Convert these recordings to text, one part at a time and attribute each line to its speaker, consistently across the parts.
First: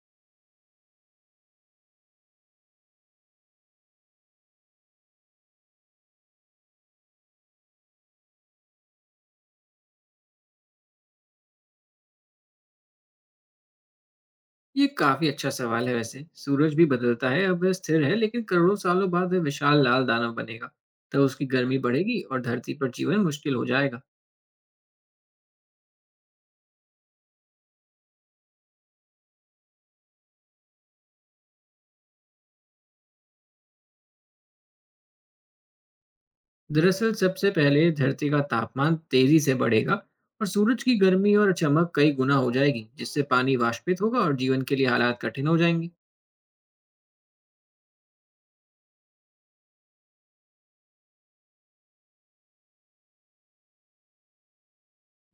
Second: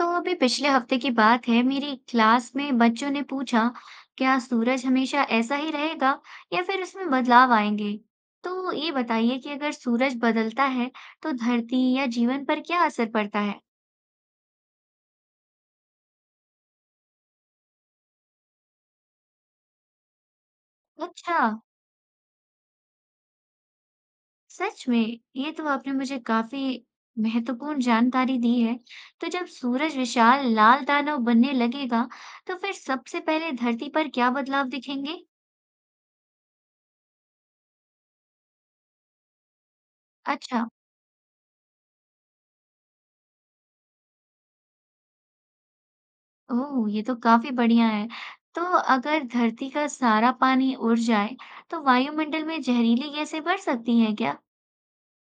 Speaker 1: तो अभी पिछले हफ्ते की बात है, मेरी क्लास में बच्चों ने पूछा, क्या सूरज हमेशा ऐसा ही रहेगा या फिर उसमें बदलाव आएंगे। तो ये बताइए कि अगर सूरज बदलता है तो धरती या जीवन पर क्या असर पड़ता है।
Speaker 2: ये काफी अच्छा सवाल है। वैसे सूरज भी बदलता है। अब वह स्थिर है, लेकिन करोड़ों सालों बाद वह विशाल लाल दानव बनेगा। तब
Speaker 1: अच्छा।
Speaker 2: उसकी गर्मी बढ़ेगी और धरती पर जीवन मुश्किल हो जाएगा।
Speaker 1: सच में? ये तो आपने मुझे काफी महत्वपूर्ण जानकारी दी है। तो जब सूरज विशाल लाल दानव बनने लगेगा तो फिर सबसे पहले धरती पर क्या बदलाव दिखेंगे?
Speaker 2: दरअसल सबसे पहले धरती का तापमान तेजी से बढ़ेगा और
Speaker 1: अच्छा।
Speaker 2: सूरज की गर्मी और चमक कई गुना हो जाएगी, जिससे पानी वाष्पित होगा और जीवन के लिए हालात कठिन हो जाएंगे।
Speaker 1: ओह! ये तो काफ़ी बढ़िया है। तो अगर धरती का सारा पानी उड़ जाए, तो वायुमंडल में जहरीली गैसें बढ़ सकती हैं क्या?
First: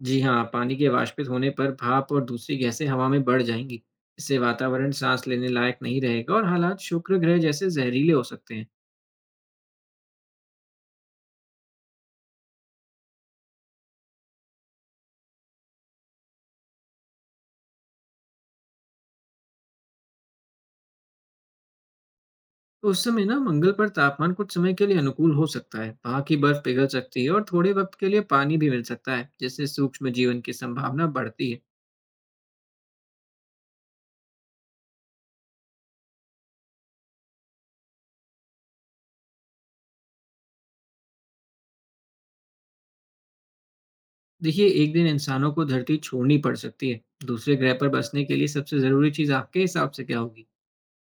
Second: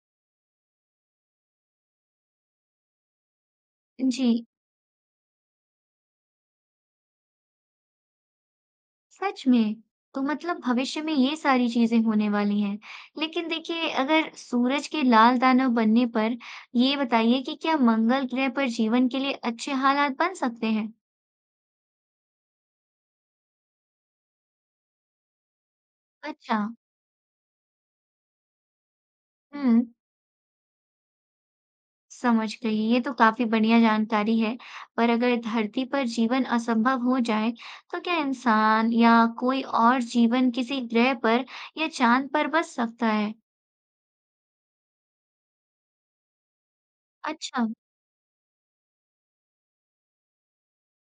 Speaker 2: जी हाँ, पानी के वाष्पित होने पर भाप और दूसरी गैसें हवा में बढ़ जाएंगी।
Speaker 1: जी।
Speaker 2: इससे वातावरण सांस लेने लायक नहीं रहेगा और हालात शुक्र ग्रह जैसे जहरीले हो सकते हैं।
Speaker 1: सच में? तो मतलब भविष्य में ये सारी चीज़ें होने वाली हैं। लेकिन देखिए, अगर सूरज के लाल दानव बनने पर ये बताइए कि क्या मंगल ग्रह पर जीवन के लिए अच्छे हालात बन सकते हैं?
Speaker 2: तो उस समय ना मंगल पर तापमान कुछ समय के लिए अनुकूल हो सकता है, वहां की
Speaker 1: अच्छा।
Speaker 2: बर्फ पिघल सकती है और थोड़े वक्त के लिए पानी भी मिल सकता है, जिससे
Speaker 1: हुँ।
Speaker 2: सूक्ष्म जीवन की संभावना बढ़ती है।
Speaker 1: समझ गई। ये तो काफ़ी बढ़िया जानकारी है। पर अगर धरती पर जीवन असंभव हो जाए, तो क्या इंसान या कोई और जीवन किसी ग्रह पर या चाँद पर बस सकता है?
Speaker 2: देखिए, एक दिन इंसानों को धरती छोड़नी पड़ सकती है। दूसरे
Speaker 1: अच्छा,
Speaker 2: ग्रह पर बसने के लिए सबसे जरूरी चीज आपके हिसाब से क्या होगी?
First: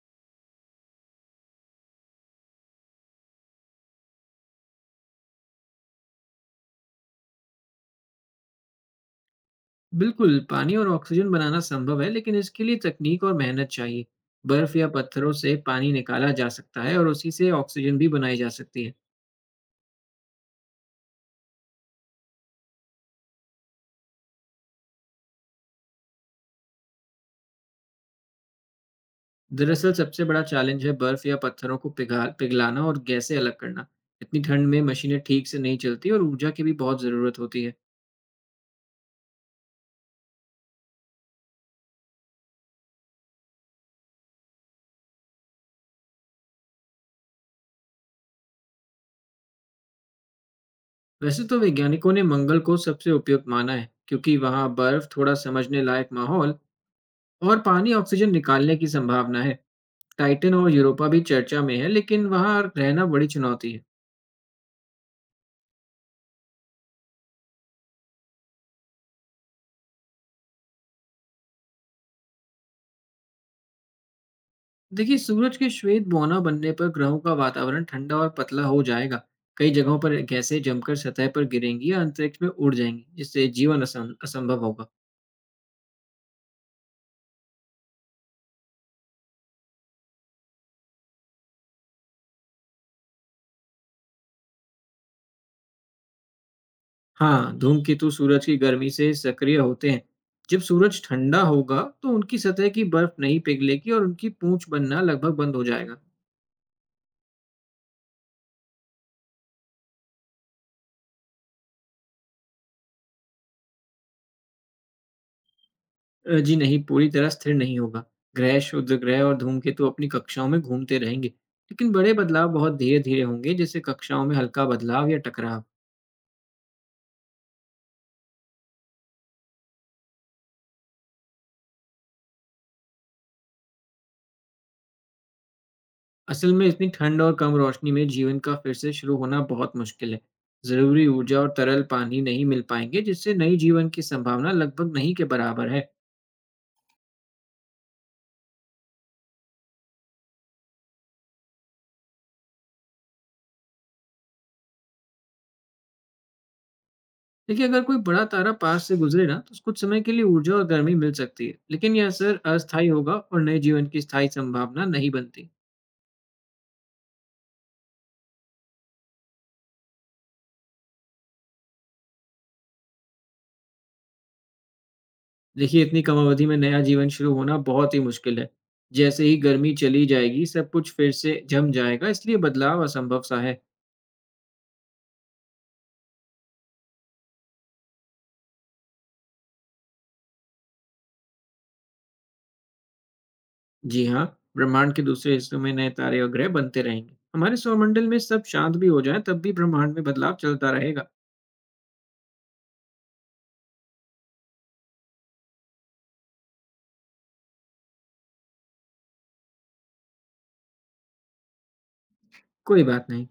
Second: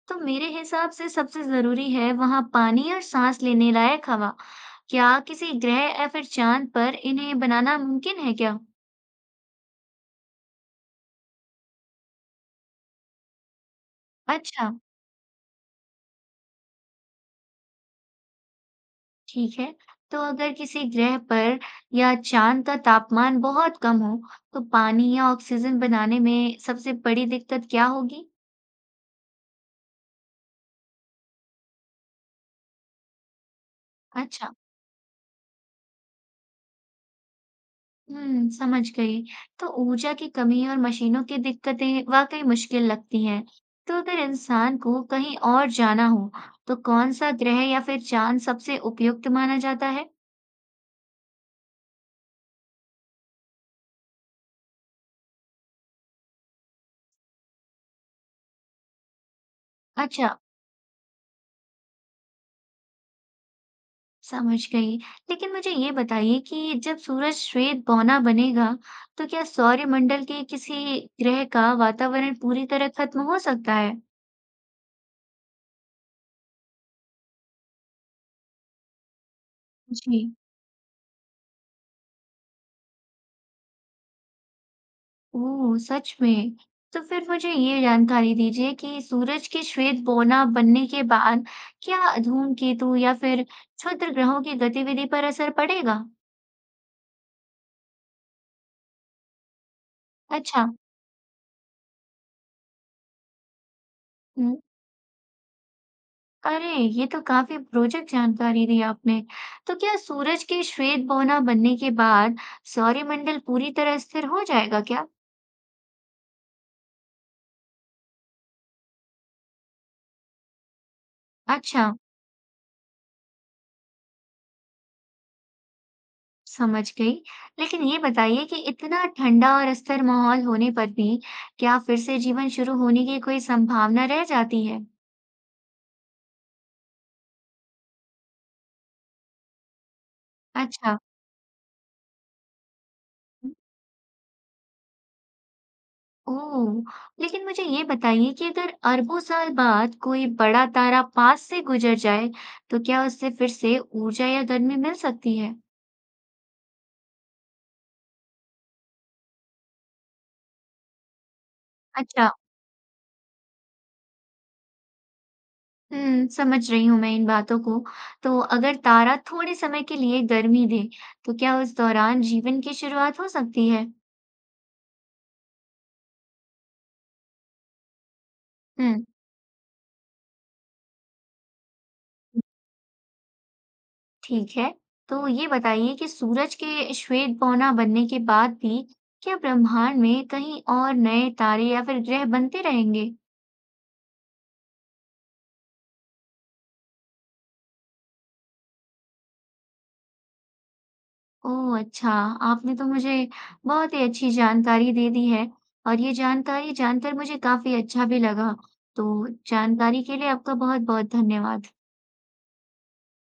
Speaker 1: तो मेरे हिसाब से सबसे ज़रूरी है वहाँ पानी और सांस लेने लायक हवा। क्या किसी ग्रह या फिर चाँद पर इन्हें बनाना मुमकिन है क्या?
Speaker 2: बिल्कुल, पानी और ऑक्सीजन बनाना संभव है, लेकिन इसके लिए तकनीक और मेहनत चाहिए।
Speaker 1: अच्छा।
Speaker 2: बर्फ या पत्थरों से पानी निकाला जा सकता है और उसी से ऑक्सीजन भी बनाई जा सकती है।
Speaker 1: ठीक है। तो अगर किसी ग्रह पर या चांद का तापमान बहुत कम हो तो पानी या ऑक्सीजन बनाने में सबसे बड़ी दिक्कत क्या होगी?
Speaker 2: दरअसल सबसे बड़ा चैलेंज है बर्फ या पत्थरों को पिघा पिघलाना और गैसें अलग करना। इतनी
Speaker 1: अच्छा।
Speaker 2: ठंड में मशीनें ठीक से नहीं चलती और ऊर्जा की भी बहुत ज़रूरत होती है।
Speaker 1: हम्म, समझ गई। तो ऊर्जा की कमी और मशीनों की दिक्कतें वाकई मुश्किल लगती हैं। तो अगर इंसान को कहीं और जाना हो तो कौन सा ग्रह या फिर चांद सबसे उपयुक्त माना जाता है?
Speaker 2: वैसे तो वैज्ञानिकों ने मंगल को सबसे उपयुक्त माना है, क्योंकि वहाँ बर्फ, थोड़ा समझने लायक माहौल और पानी ऑक्सीजन निकालने की संभावना है।
Speaker 1: अच्छा।
Speaker 2: टाइटन और यूरोपा भी चर्चा में है, लेकिन वहाँ रहना बड़ी चुनौती है।
Speaker 1: समझ गई। लेकिन मुझे ये बताइए कि जब सूरज श्वेत बौना बनेगा, तो क्या सौरमंडल के किसी ग्रह का वातावरण पूरी तरह खत्म हो सकता है?
Speaker 2: देखिए, सूरज के श्वेत बौना बनने पर ग्रहों का वातावरण ठंडा और पतला हो जाएगा। कई जगहों पर
Speaker 1: जी।
Speaker 2: गैसें जमकर सतह पर गिरेंगी या अंतरिक्ष में उड़ जाएंगी, जिससे जीवन असंभव होगा।
Speaker 1: ओह, सच में? तो फिर मुझे ये जानकारी दीजिए कि सूरज के श्वेत बौना बनने के बाद क्या धूमकेतु या फिर क्षुद्र ग्रहों की गतिविधि पर असर पड़ेगा?
Speaker 2: हाँ, धूमकेतु सूरज की गर्मी से सक्रिय होते हैं। जब
Speaker 1: अच्छा।
Speaker 2: सूरज ठंडा होगा, तो उनकी सतह की बर्फ नहीं पिघलेगी और उनकी
Speaker 1: हम्म।
Speaker 2: पूंछ बनना लगभग बंद हो जाएगा।
Speaker 1: अरे, ये तो काफी रोचक जानकारी दी आपने। तो क्या सूरज की श्वेत बौना बनने के बाद सौरमंडल पूरी तरह स्थिर हो जाएगा क्या?
Speaker 2: जी नहीं, पूरी तरह स्थिर नहीं होगा। ग्रह, शुद्ध ग्रह और धूमकेतु अपनी कक्षाओं में घूमते रहेंगे,
Speaker 1: अच्छा,
Speaker 2: लेकिन बड़े बदलाव बहुत धीरे धीरे होंगे, जैसे कक्षाओं में हल्का बदलाव या टकराव।
Speaker 1: समझ गई। लेकिन ये बताइए कि इतना ठंडा और स्थिर माहौल होने पर भी क्या फिर से जीवन शुरू होने की कोई संभावना रह जाती है?
Speaker 2: असल में इतनी ठंड और कम रोशनी में जीवन का फिर से शुरू होना बहुत मुश्किल है।
Speaker 1: अच्छा।
Speaker 2: ज़रूरी ऊर्जा और तरल पानी नहीं मिल पाएंगे, जिससे नई जीवन की संभावना लगभग नहीं के बराबर है।
Speaker 1: ओह, लेकिन मुझे ये बताइए कि अगर अरबों साल बाद कोई बड़ा तारा पास से गुजर जाए, तो क्या उससे फिर से ऊर्जा या गर्मी मिल सकती है?
Speaker 2: देखिए, अगर कोई बड़ा तारा पास से गुजरे ना, तो कुछ समय के लिए ऊर्जा और गर्मी मिल सकती है, लेकिन यह
Speaker 1: अच्छा।
Speaker 2: असर अस्थायी होगा और नए जीवन की स्थायी संभावना नहीं बनती।
Speaker 1: हुँ, समझ रही हूँ मैं इन बातों को। तो अगर तारा थोड़े समय के लिए गर्मी दे, तो क्या उस दौरान जीवन की शुरुआत हो सकती है?
Speaker 2: देखिए, इतनी कम अवधि में नया जीवन शुरू होना बहुत ही मुश्किल है।
Speaker 1: हुँ,
Speaker 2: जैसे ही गर्मी चली जाएगी, सब कुछ फिर से जम जाएगा, इसलिए बदलाव असंभव सा है।
Speaker 1: ठीक है। तो ये बताइए कि सूरज के श्वेत बौना बनने के बाद भी क्या ब्रह्मांड में कहीं और नए तारे या फिर ग्रह बनते रहेंगे?
Speaker 2: जी हाँ, ब्रह्मांड के दूसरे हिस्सों में नए तारे और ग्रह बनते रहेंगे। हमारे सौरमंडल में सब शांत भी हो जाए, तब भी ब्रह्मांड में बदलाव चलता रहेगा।
Speaker 1: ओह! अच्छा, आपने तो मुझे बहुत ही अच्छी जानकारी दे दी है और ये जानकारी जानकर मुझे काफ़ी अच्छा भी लगा। तो जानकारी के लिए आपका बहुत-बहुत धन्यवाद।
Speaker 2: कोई बात नहीं।